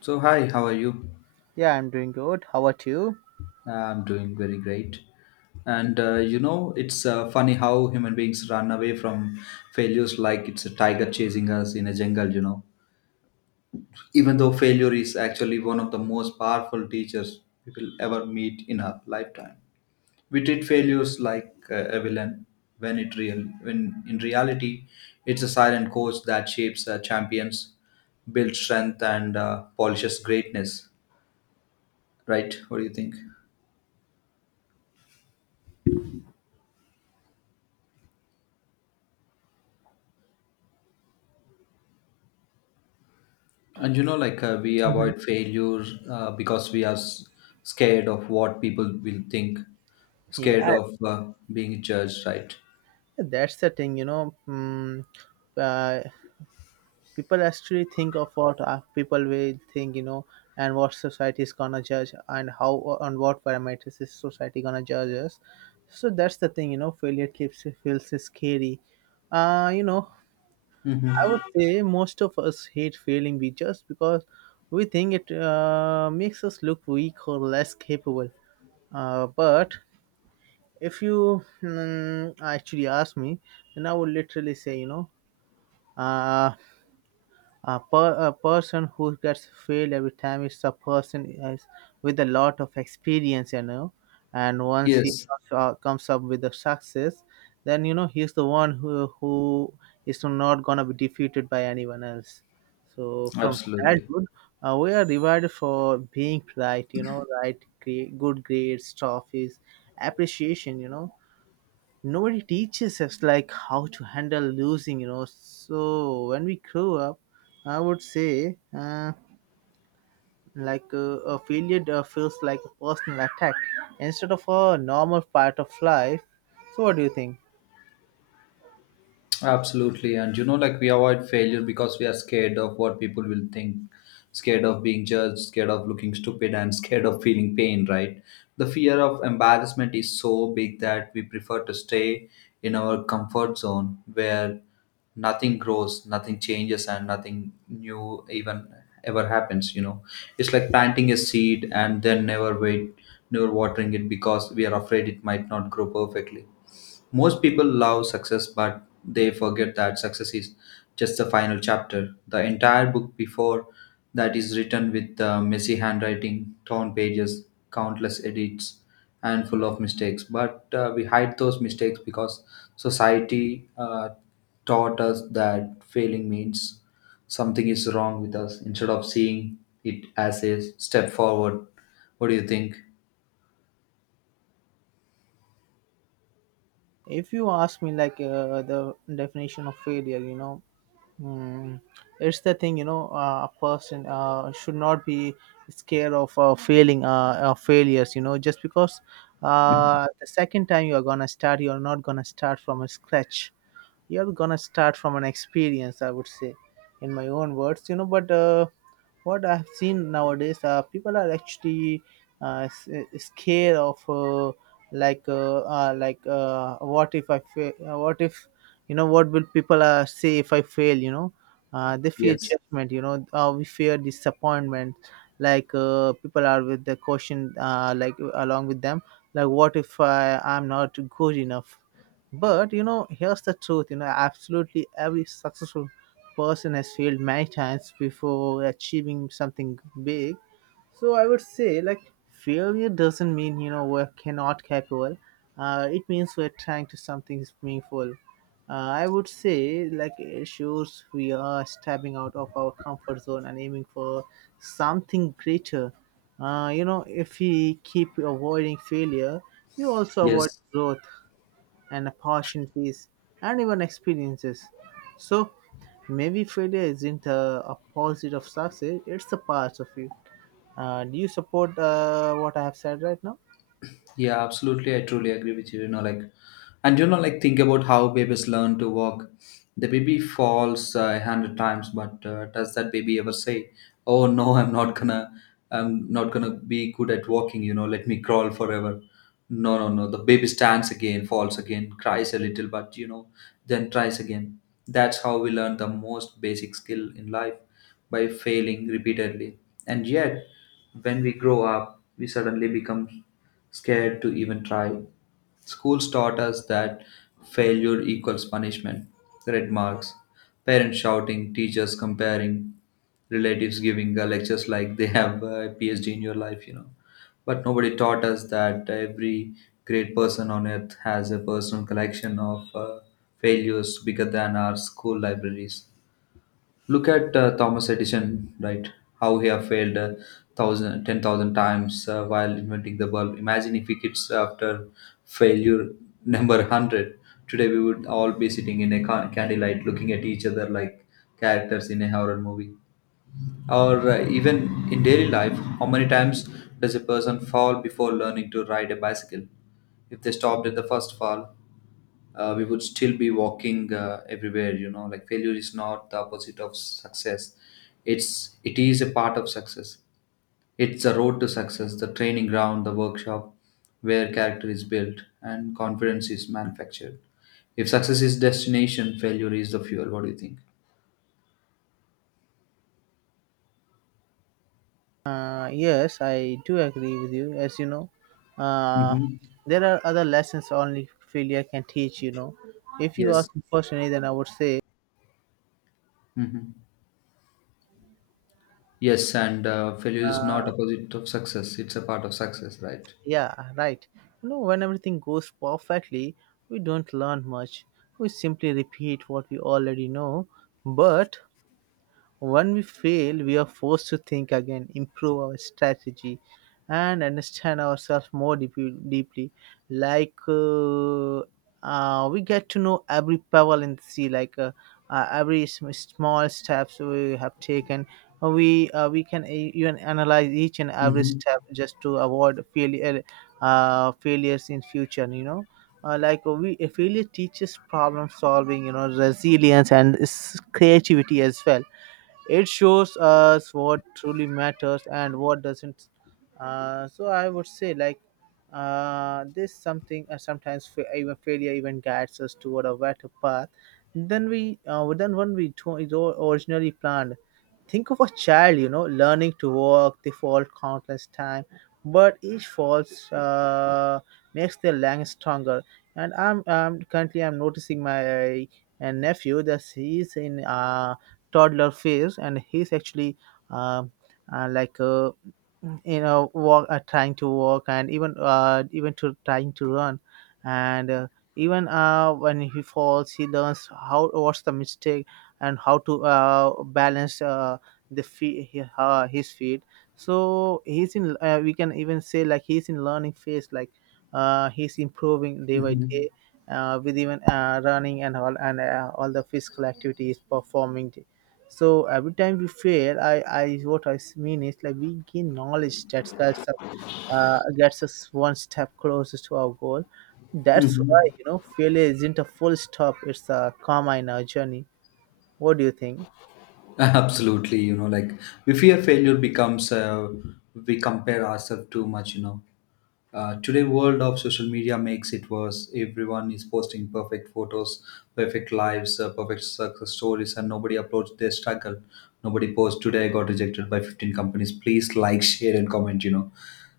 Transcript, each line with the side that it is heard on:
left: So, hi, how are you?
right: Yeah, I'm doing good. How about you?
left: I'm doing very great. It's funny how human beings run away from failures like it's a tiger chasing us in a jungle, you know. Even though failure is actually one of the most powerful teachers we will ever meet in our lifetime. We treat failures like a villain when in reality it's a silent coach that shapes champions, builds strength and polishes greatness, right? What do you think? And you know, like we
right: Mhm.
left: avoid failure because we are scared of what people will think, scared
right: Yeah,
left: of being judged, right?
right: that's the thing, uh, people actually think of what people will think, you know, and what society is gonna judge, and how on what parameters is society gonna judge us. So that's the thing, you know. Failure keeps feels scary. You know, I would
left: hmm
right: say most of us hate failing be just because we think it makes us look weak or less capable. But if you actually ask me, then I would literally say, uh, a, a person who gets failed every time is a person is with a lot of experience, you know, and once he
left: Yes,
right: comes comes up with a success, then you know he's the one who is not gonna be defeated by anyone else. So from
left: absolutely.
right: childhood, we are rewarded for being right, you know, right, great, good grades, trophies, appreciation, you know, nobody teaches us like how to handle losing, you know. So when we grow up, I would say like a failure feels like a personal attack instead of a normal part of life. So what do you think?
left: Absolutely. And you know, like we avoid failure because we are scared of what people will think, scared of being judged, scared of looking stupid, and scared of feeling pain, right? The fear of embarrassment is so big that we prefer to stay in our comfort zone where nothing grows, nothing changes, and nothing new even ever happens. You know, it's like planting a seed and then never watering it because we are afraid it might not grow perfectly. Most people love success, but they forget that success is just the final chapter. The entire book before that is written with messy handwriting, torn pages, countless edits, and full of mistakes. But we hide those mistakes because society taught us that failing means something is wrong with us instead of seeing it as a step forward. What do you think?
right: If you ask me, like, the definition of failure, you know. Mm, it's the thing, you know, a person should not be scared of failing, failures, you know, just because the second time you are gonna start, you are not gonna start from a scratch. You are gonna start from an experience, I would say, in my own words, you know. But what I have seen nowadays, people are actually scared of like what if I fail? What if, you know, what will people say if I fail? You know, they fear
left: Yes,
right: judgment. You know, we fear disappointment. Like people are with the caution, like along with them. Like what if I'm not good enough? But you know, here's the truth. You know, absolutely every successful person has failed many times before achieving something big. So I would say, like, failure doesn't mean, you know, we're cannot capable. Uh, it means we're trying to something meaningful. I would say, like, it shows we are stepping out of our comfort zone and aiming for something greater. Uh, you know, if we keep avoiding failure, we also avoid
left: yes,
right: growth and opportunities and even experiences. So maybe failure isn't opposite of success, it's a part of it. Do you support what I have said right now?
left: yeah, absolutely. I truly agree with you. You know, like, and you know, like, think about how babies learn to walk. The baby falls 100 times, but does that baby ever say, "Oh no, I'm not gonna be good at walking"? You know, let me crawl forever. No, no, no. The baby stands again, falls again, cries a little, but you know, then tries again. That's how we learn the most basic skill in life by failing repeatedly. And yet, when we grow up, we suddenly become scared to even try. Schools taught us that failure equals punishment, red marks, parents shouting, teachers comparing, relatives giving lectures like they have a PhD in your life, you know. But nobody taught us that every great person on earth has a personal collection of failures bigger than our school libraries. Look at Thomas Edison, right? How he have failed thousand, 10,000 times while inventing the bulb. Imagine if he gets after failure number 100. Today we would all be sitting in a candlelight, looking at each other like characters in a horror movie. Or even in daily life, how many times does a person fall before learning to ride a bicycle? If they stopped at the first fall, we would still be walking everywhere. You know, like failure is not the opposite of success. It is a part of success. It's the road to success, the training ground, the workshop where character is built and confidence is manufactured. If success is destination, failure is the fuel. What do you think?
right: Yes, I do agree with you. As you know, uh,
left: hmm
right: there are other lessons only failure can teach. You know, if you
left: Yes.
right: ask me personally, then I would say
left: Mhm. Yes, and failure is not
right: uh,
left: opposite of success. It's a part of success, right?
right: Yeah, right. You know, when everything goes perfectly, we don't learn much. We simply repeat what we already know. But when we fail, we are forced to think again, improve our strategy, and understand ourselves more deeply. Like we get to know every pebble in the sea, like every small steps we have taken. We can even analyze each and every
left: hmm
right: step just to avoid failure, failures in future. You know, like we failure teaches problem solving. You know, resilience and creativity as well. It shows us what truly matters and what doesn't. So I would say, like, this something sometimes even failure even guides us toward a better path than we than one we originally planned. Think of a child, you know, learning to walk. They fall countless times, but each falls makes their legs stronger. And I'm currently I'm noticing my nephew that he's in toddler phase, and he's actually um uh, like uh, you know, walk trying to walk and even even to trying to run, and even when he falls, he learns how what's the mistake and how to balance. The feet, his feet. So he's in. We can even say, like, he's in learning phase. Like he's improving day by
left: hmm
right: day, with even running and all the physical activities performing. So every time we fail, I what I mean is, like, we gain knowledge that gets us one step closer to our goal. That's why,
left: hmm
right: you know, failure isn't a full stop; it's a comma in our journey. What do you think?
left: Absolutely, you know, we fear failure becomes we compare ourselves too much, you know. Today world of social media makes it worse. Everyone is posting perfect photos, perfect lives, perfect success stories, and nobody uploads their struggle. Nobody posts today I got rejected by 15 companies. Please like, share, and comment.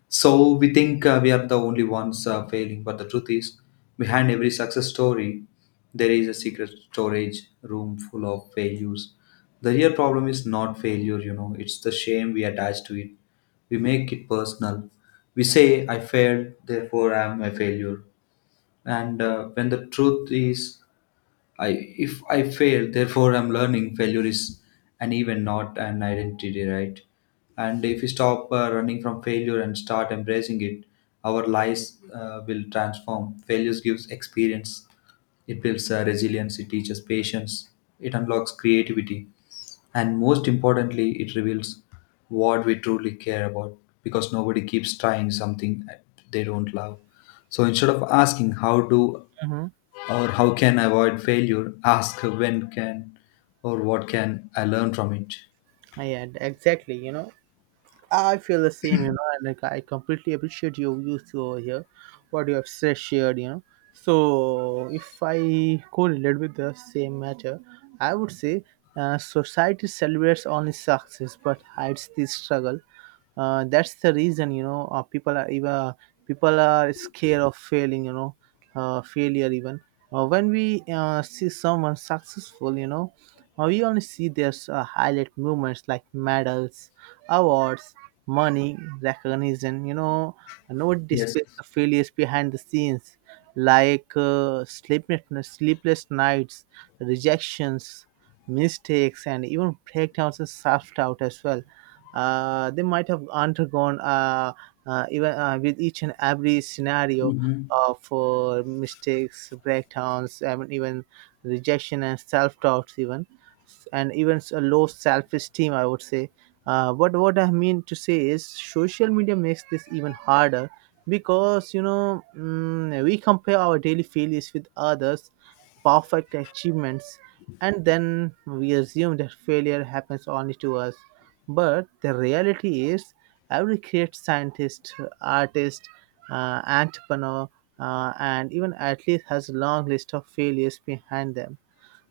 left: So we think we are the only ones failing, but the truth is, behind every success story, there is a secret storage room full of failures. The real problem is not failure, you know, it's the shame we attach to it. We make it personal. We say, I failed, therefore I am a failure. And when the truth is, I if I fail, therefore I'm learning. Failure is an event, not an identity, right? And if we stop running from failure and start embracing it, our lives will transform. Failures gives experience. It builds resilience. It teaches patience. It unlocks creativity, and most importantly, it reveals what we truly care about. Because nobody keeps trying something they don't love. So instead of asking how do
right: Mm-hmm.
left: or how can I avoid failure? Ask when can or what can I learn from it?
right: Yeah, exactly. You know, I feel the same, you know, and like I completely appreciate your views over here, what you have said, shared, you know. So, if I correlate with the same matter, I would say society celebrates only success but hides the struggle. Uh, that's the reason, you know, people are scared of failing, you know. Failure even When we see someone successful, you know, we only see their highlight moments, like medals, awards, money, recognition, you know. Nobody
left: Yes.
right: displays the failures behind the scenes, like sleepless nights, rejections, mistakes, and even breakdowns and self-doubt as well. They might have undergone even with each and every scenario
left: Mm-hmm.
right: for mistakes, breakdowns, and even rejection and self-doubts even, and even low self-esteem, I would say. But what I mean to say is social media makes this even harder because, you know, mm, we compare our daily failures with others perfect achievements, and then we assume that failure happens only to us. But the reality is, every great scientist, artist, entrepreneur, and even athlete has a long list of failures behind them.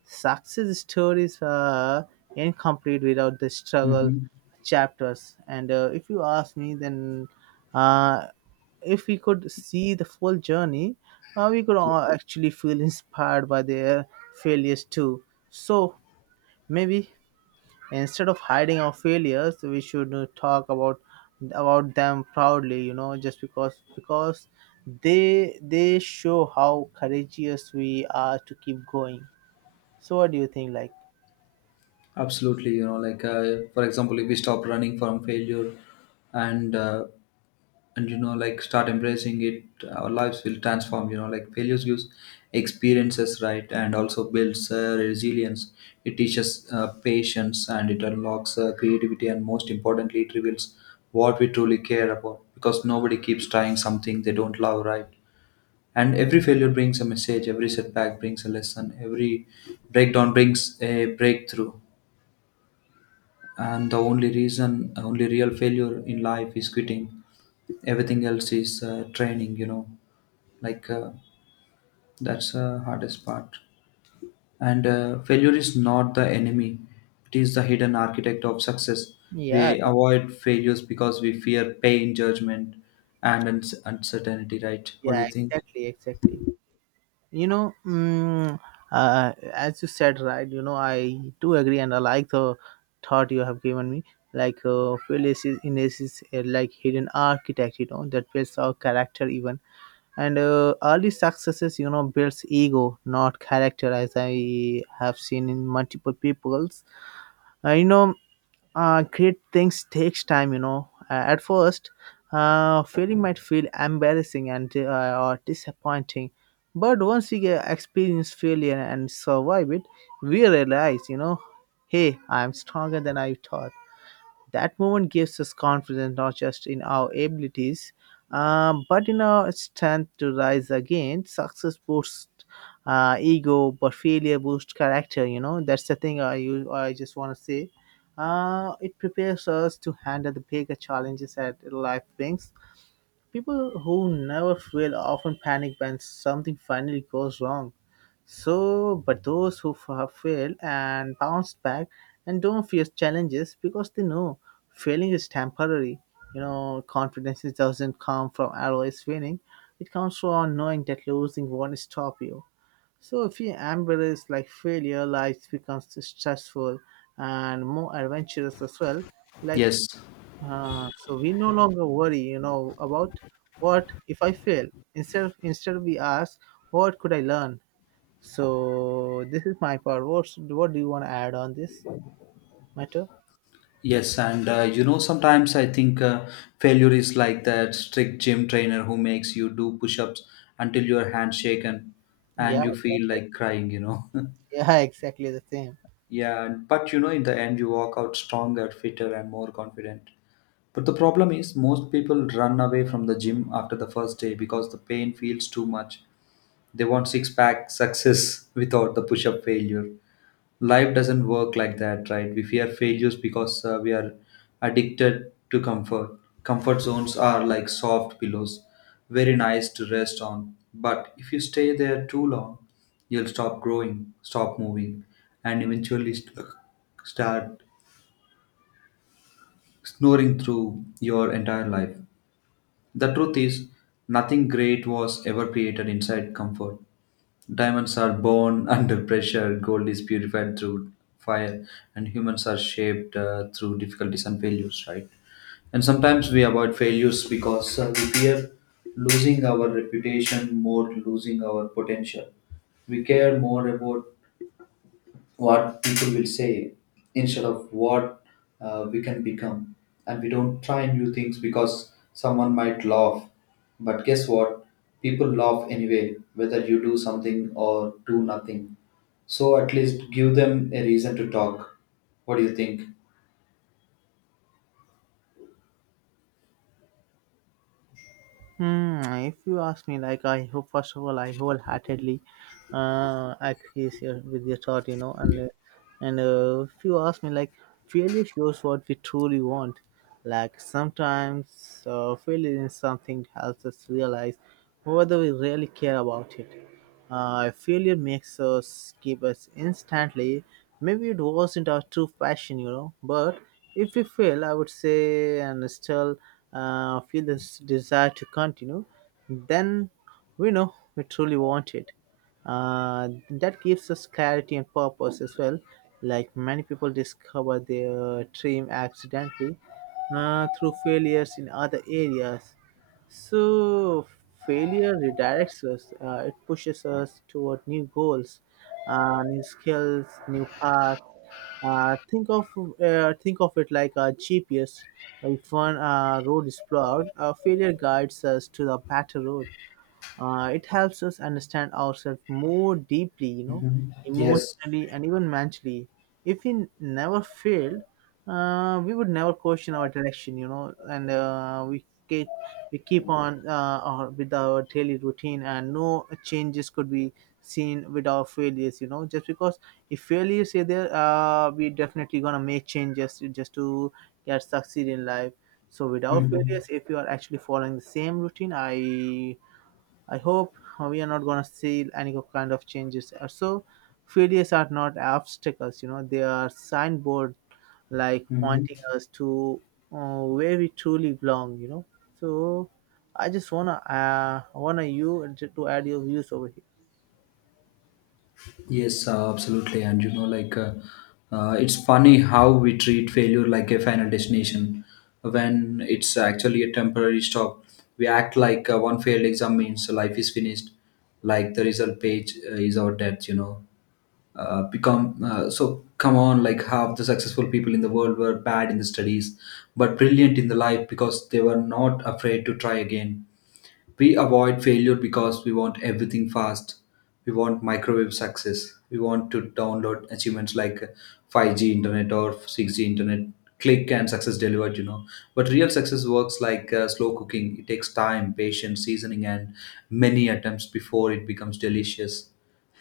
right: Success stories are incomplete without the struggle
left: Mm-hmm.
right: chapters. And if you ask me, then uh, if we could see the full journey, we could all actually feel inspired by their failures too. So maybe instead of hiding our failures, we should talk about them proudly. You know, just because they show how courageous we are to keep going. So what do you think? Like.
left: Absolutely, for example, if we stop running from failure, and uh, and you know, like start embracing it, our lives will transform. You know, like failures gives experiences, right, and also builds resilience. It teaches patience, and it unlocks creativity, and most importantly, it reveals what we truly care about. Because nobody keeps trying something they don't love, right? And every failure brings a message. Every setback brings a lesson. Every breakdown brings a breakthrough, and the only reason only real failure in life is quitting. Everything else is training, you know, like uh, that's the hardest part. And failure is not the enemy, it is the hidden architect of success.
right: Yeah,
left: We avoid failures because we fear pain, judgment, and uncertainty, right? What do
right: yeah,
left: you think?
right: exactly, exactly. You know, mm, as you said, right? You know, I do agree, and I like the thought you have given me. Like, Phyllis is in this is like hidden architect, you know, that builds our character even. And early successes, you know, builds ego, not character, as I have seen in multiple peoples. Uh, you know, Great things takes time, you know. At first, failing might feel embarrassing and or disappointing, but once we get experience failure and survive it, we realize, you know, hey, I'm stronger than I thought. That moment gives us confidence, not just in our abilities, but in our strength to rise again. Success boosts ego, but failure boosts character. You know, that's the thing I just want to say. It prepares us to handle the bigger challenges that life brings. People who never fail often panic when something finally goes wrong. So, but those who have failed and bounced back and don't fear challenges because they know failing is temporary. You know, confidence doesn't come from always winning. It comes from knowing that losing won't stop you. So, if you embrace like failure, life becomes stressful and more adventurous as well. Like,
left: Yes.
right: so we no longer worry, you know, about what if I fail. Instead, we ask, what could I learn? So this is my part. What do you want to add on this matter?
left: Yes, and you know, sometimes I think failure is like that strict gym trainer who makes you do push ups until your hands shaken and
right: Yeah,
left: you feel like crying, you know.
right: yeah, exactly the same.
left: Yeah, and but you know, in the end, you walk out stronger, fitter, and more confident. But the problem is, most people run away from the gym after the first day because the pain feels too much. They want six pack success without the push up failure. Life doesn't work like that, right? We fear failures because we are addicted to comfort. Comfort zones are like soft pillows, very nice to rest on, but if you stay there too long, you'll stop growing, stop moving, and eventually start snoring through your entire life. The truth is, nothing great was ever created inside comfort. Diamonds are born under pressure, gold is purified through fire, and humans are shaped through difficulties and failures, right? And sometimes we avoid failures because we fear losing our reputation more, losing our potential. We care more about what people will say instead of what we can become. And we don't try new things because someone might laugh. But guess what? People laugh anyway, whether you do something or do nothing. So at least give them a reason to talk. What do you think?
right: Hmm, if you ask me, like, I hope, first of all, I wholeheartedly agree here with your thought, you know, and if you ask me, like, failure shows what we truly want. Like sometimes failure in something helps us realize whether we really care about it. If failure makes us give us instantly. Maybe it wasn't our true passion, you know, but if we fail, I would say, and still feel this desire to continue, then we know we truly want it. That gives us clarity and purpose as well. Like many people discover their dream accidentally through failures in other areas. So failure redirects us. It pushes us toward new goals, new skills, new paths. Uh, think of think of it like a GPS. If one road is blocked, a failure guides us to the better road. It helps us understand ourselves more deeply,
left: Yes.
right: emotionally and even mentally. If we never failed, we would never question our direction, and we keep on with our daily routine, and no changes could be seen with our failures, just because if failures are there, we definitely gonna make just to get succeed in life. So without
left: hmm
right: failures, if you are actually following the same routine, I hope we are not going to see any kind of changes. So failures are not obstacles, you know, they are signboard, like pointing
left: hmm
right: us to where we truly belong, you know. So I just wanna wanna you to add your views over here.
left: Yes, absolutely. And you know, like it's funny how we treat failure like a final destination when it's actually a temporary stop. We act like one failed exam means life is finished, like the result page is our death. You know, become so. Come on, like half the successful people in the world were bad in the studies, but brilliant in the life because they were not afraid to try again. We avoid failure because we want everything fast. We want microwave success. We want to download achievements like 5G internet or 6G internet. Click and success delivered, you know. But real success works like slow cooking. It takes time, patience, seasoning, and many attempts before it becomes delicious.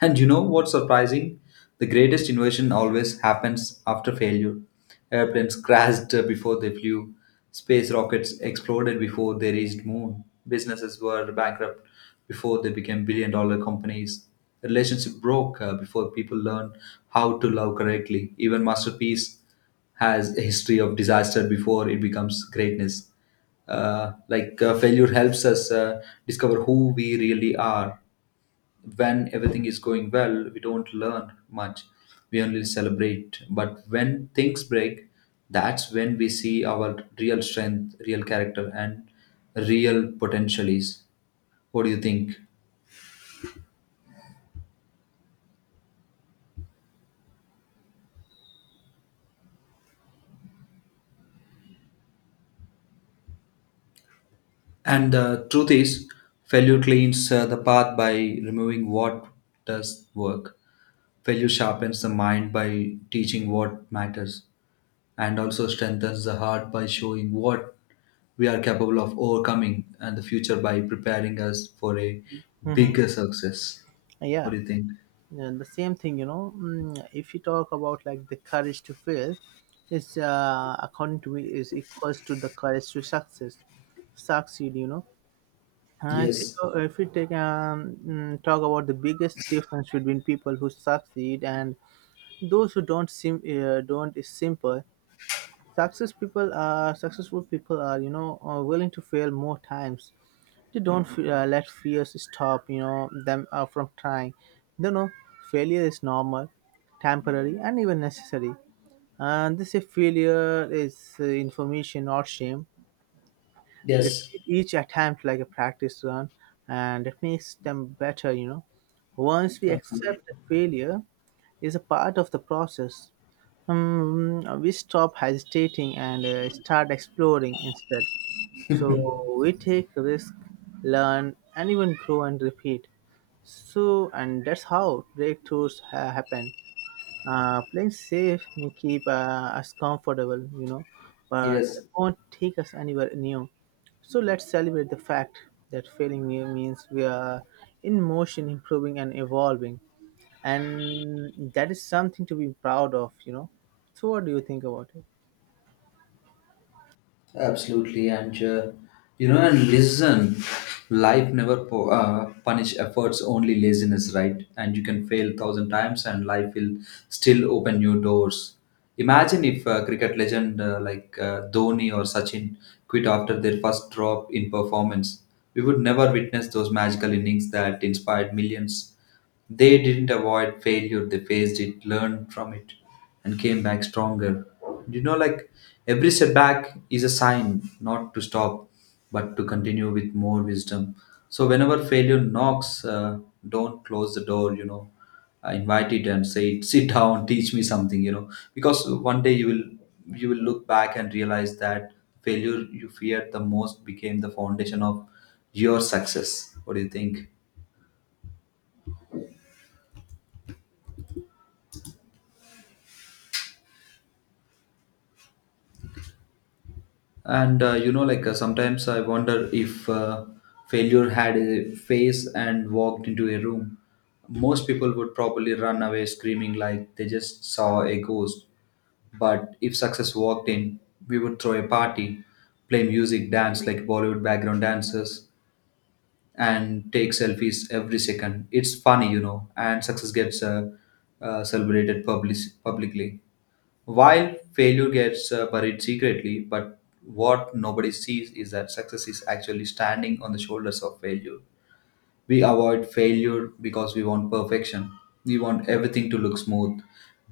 left: And you know what's surprising? The greatest innovation always happens after failure. Airplanes crashed before they flew. Space rockets exploded before they reached moon. Businesses were bankrupt before they became billion dollar companies. The relationship broke before people learned how to love correctly. Even masterpiece has a history of disaster before it becomes greatness. Failure helps us discover who we really are. When everything is going well, we don't learn much. We only celebrate. But when things break, that's when we see our real strength, real character, and real potential is. What do you think? And the truth is, failure cleans the path by removing what does work. Failure sharpens the mind by teaching what matters, and also strengthens the heart by showing what we are capable of overcoming, and the future by preparing us for a
right: Hmm.
left: bigger success. What
right: Yeah,
left: do you think?
right: and the same thing, you know. If you talk about like the courage to fail is, according to me, is equals to the courage to succeed. You know, if you
left: Yes.
right: if you take talk about the biggest difference between people who succeed and those who don't, is simple. Successful people are, you know, are willing to fail more times. They don't let fears stop, you know, them from trying. They know failure is normal, temporary, and even necessary. And this is failure is, information, not shame. They
left: Yes.
right: treat each attempt like a practice run, and it makes them better, you know. Once we
left: Absolutely.
right: accept that failure is a part of the process, we stop hesitating and start exploring instead. So we take risk, learn, and even grow and repeat. So, and that's how breakthroughs happen. Playing safe may keep us comfortable, you know, but
left: Yes.
right: it won't take us anywhere new. So let's celebrate the fact that failing new means we are in motion, improving and evolving, and that is something to be proud of, you know. So what do you think about it?
left: Absolutely, and you know, and listen. Life never punish efforts, only laziness, right? And you can fail thousand times, and life will still open new doors. Imagine if cricket legend Dhoni or Sachin quit after their first drop in performance. We would never witness those magical innings that inspired millions. They didn't avoid failure, they faced it, learned from it, and came back stronger. You know, like every setback is a sign not to stop, but to continue with more wisdom. So, whenever failure knocks, don't close the door, you know. I invite it and say, sit down, teach me something, you know, because one day you will look back and realize that failure you feared the most became the foundation of your success. What do you think? And you know, like sometimes I wonder if failure had a face and walked into a room, most people would probably run away screaming like they just saw a ghost. But if success walked in, we would throw a party, play music, dance like Bollywood background dancers, and take selfies every second. It's funny, you know, and success gets celebrated publicly, while failure gets buried secretly, but what nobody sees is that success is actually standing on the shoulders of failure. We avoid failure because we want perfection. We want everything to look smooth,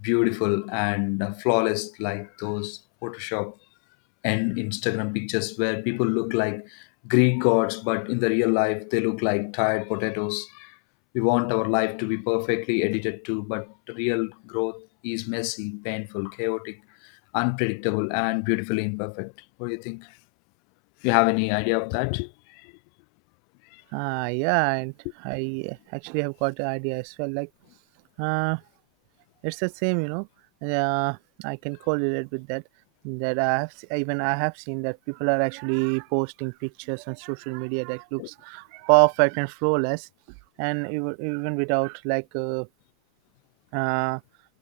left: beautiful, and flawless, like those Photoshop and Instagram pictures where people look like Greek gods, but in the real life, they look like tired potatoes. We want our life to be perfectly edited too, but real growth is messy, painful, chaotic, unpredictable, and beautifully imperfect. What do you think? You have any idea of that?
right: Ah, yeah, and I actually have got the idea as well. Like, uh, it's the same, you know. Uh, I can correlate with that. That I have even I have seen that people are actually posting pictures on social media that looks perfect and flawless, and even without uh,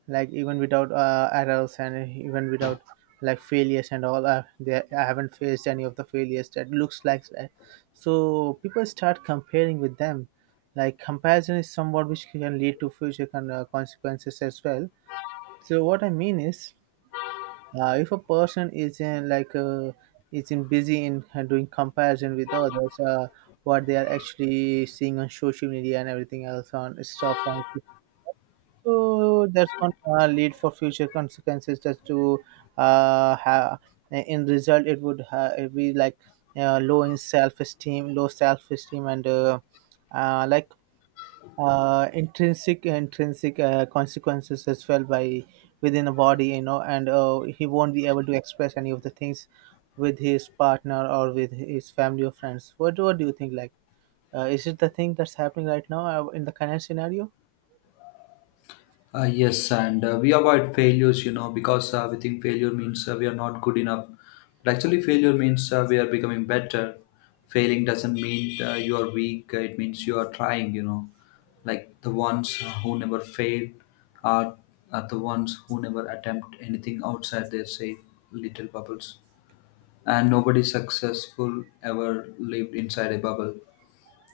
right: even without errors and even without like failures and all. I haven't faced any of the failures that looks like that. So people start comparing with them. Like comparison is somewhat which can lead to future consequences as well. So what I mean is, if a person is in busy in doing comparison with others, what they are actually seeing on social media and everything else on stuff on, so that's going to lead for future consequences. Just to have in result, it would it be like low in self esteem, low self esteem, and uh, like intrinsic intrinsic consequences as well by within a body, you know, and he won't be able to express any of the things with his partner or with his family or friends. What do you think, like, is it the thing that's happening right now in the current scenario?
left: Yes, and we avoid failures, you know, because we think failure means we are not good enough. But actually, failure means we are becoming better. Failing doesn't mean you are weak, it means you are trying, you know. Like the ones who never fail are, are the ones who never attempt anything outside their safe little bubbles. And nobody successful ever lived inside a bubble.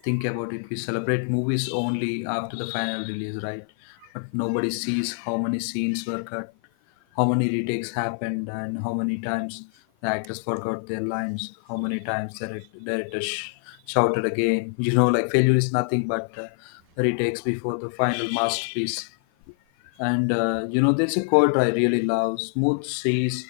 left: Think about it, we celebrate movies only after the final release, right? But nobody sees how many scenes were cut, how many retakes happened, and how many times the actors forgot their lines, how many times the director shouted again. You know, like failure is nothing but retakes before the final masterpiece. And you know, there's a quote I really love, smooth seas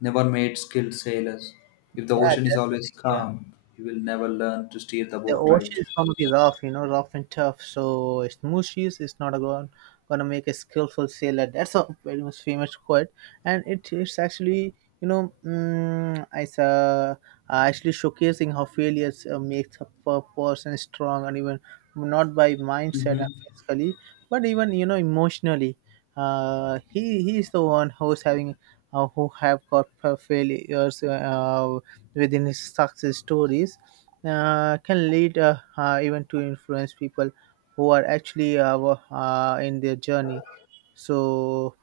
left: never made skilled sailors. If the
right: Yeah,
left: ocean is
right: that's the
left: always
right: thing. Yeah,
left: calm, you will never learn to steer the
right: the
left: boat right.
right: ocean is going to be rough, you know, rough and tough. So a smooth seas is not going to make a skillful sailor. That's a very much famous quote, and it is actually, you know, mm, it's actually showcasing how failures makes a person strong, and even not by mindset and
left: Mm-hmm.
right: physically, but even, you know, emotionally. He he is the one who's having who have got failures within his success stories, can lead, even to influence people who are actually in their journey. So,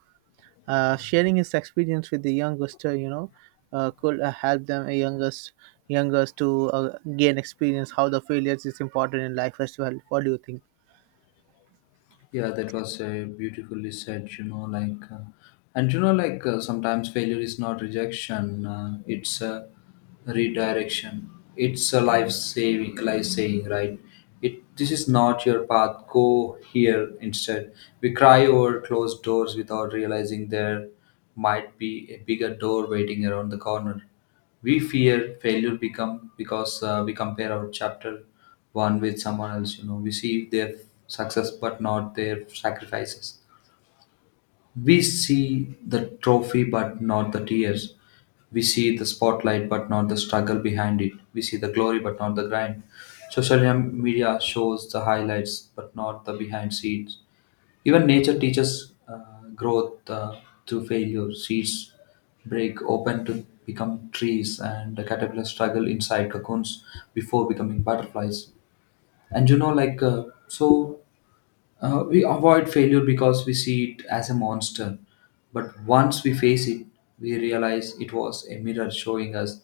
right: sharing his experience with the youngest, you know, could help them, youngest to gain experience how the failures is important in life as well. What do you think?
left: Yeah, that was beautifully said. You know, like, and you know, like, sometimes failure is not rejection; it's a redirection. It's a life saving, life saying, right? It this is not your path. Go here instead. We cry over closed doors without realizing there might be a bigger door waiting around the corner. We fear failure become because we compare our chapter one with someone else. You know, we see their success but not their sacrifices, we see the trophy but not the tears, we see the spotlight but not the struggle behind it, we see the glory but not the grind. Social media shows the highlights but not the behind scenes. Even nature teaches growth through failure. Seeds break open to become trees, and the caterpillars struggle inside cocoons before becoming butterflies. And you know, like, so we avoid failure because we see it as a monster. But once we face it, we realize it was a mirror showing us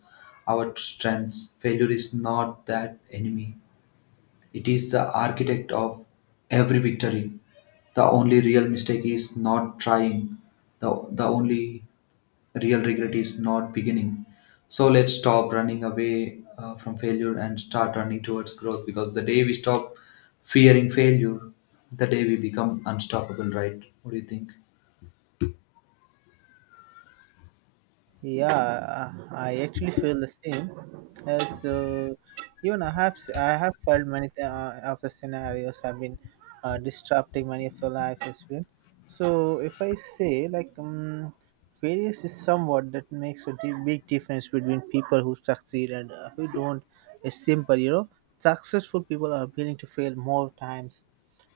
left: our strengths. Failure is not that enemy, it is the architect of every victory. The only real mistake is not trying. The only real regret is not beginning. So let's stop running away from failure and start running towards growth, because the day we stop fearing failure, the day we become unstoppable, right? What do you think?
right: Yeah, I actually feel the same. As even I have felt many of the scenarios have been disrupting many of the life as well. So if I say like various is somewhat that makes a big difference between people who succeed and who don't. It's simple, you know. Successful people are willing to fail more times,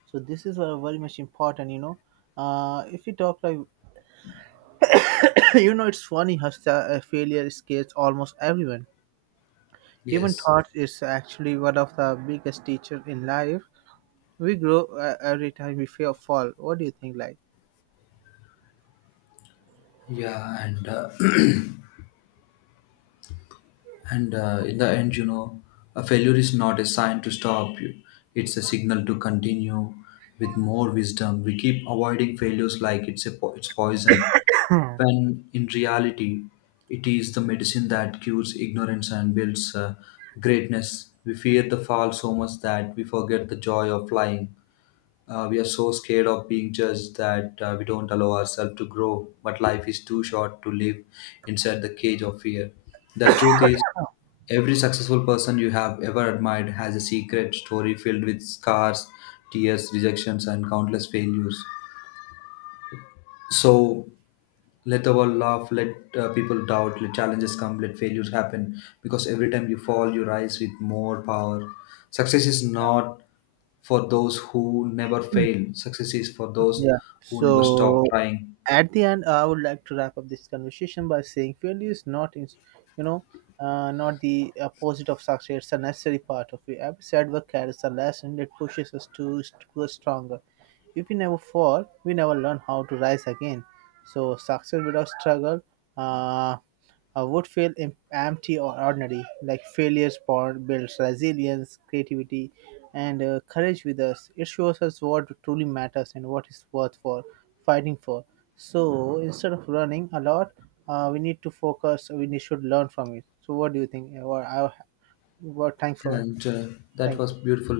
right: so this is very much important, you know. If you talk like, you know, it's funny how failure scares almost everyone. Even
left: Yes.
right: thought is actually one of the biggest teachers in life. We grow every time we fall. What do you think, like?
left: Yeah, and and in the end, you know, a failure is not a sign to stop you, it's a signal to continue with more wisdom. We keep avoiding failures like it's, a it's poison, when in reality, it is the medicine that cures ignorance and builds greatness. We fear the fall so much that we forget the joy of flying. We are so scared of being judged that we don't allow ourselves to grow, but life is too short to live inside the cage of fear. The truth is, every successful person you have ever admired has a secret story filled with scars, tears, rejections, and countless failures. So let the world laugh, let people doubt, let challenges come, let failures happen. Because every time you fall, you rise with more power. Success is not for those who never fail, success is for those
right: Yeah.
left: who never stop
right: So
left: trying.
right: at the end, I would like to wrap up this conversation by saying failure is not in, you know, not the opposite of success. It's a necessary part of it. Every setback carries a lesson that pushes us to grow stronger. If we never fall, we never learn how to rise again. So success without struggle uh, would feel empty or ordinary. Like failure sport builds resilience, creativity, and courage with us. It shows us what truly matters and what is worth for fighting for. So instead of running a lot, we need to focus. We need, should learn from it. So what do you think? Well, thanks for
left: And that
right: thank
left: was
right: you.
left: beautiful.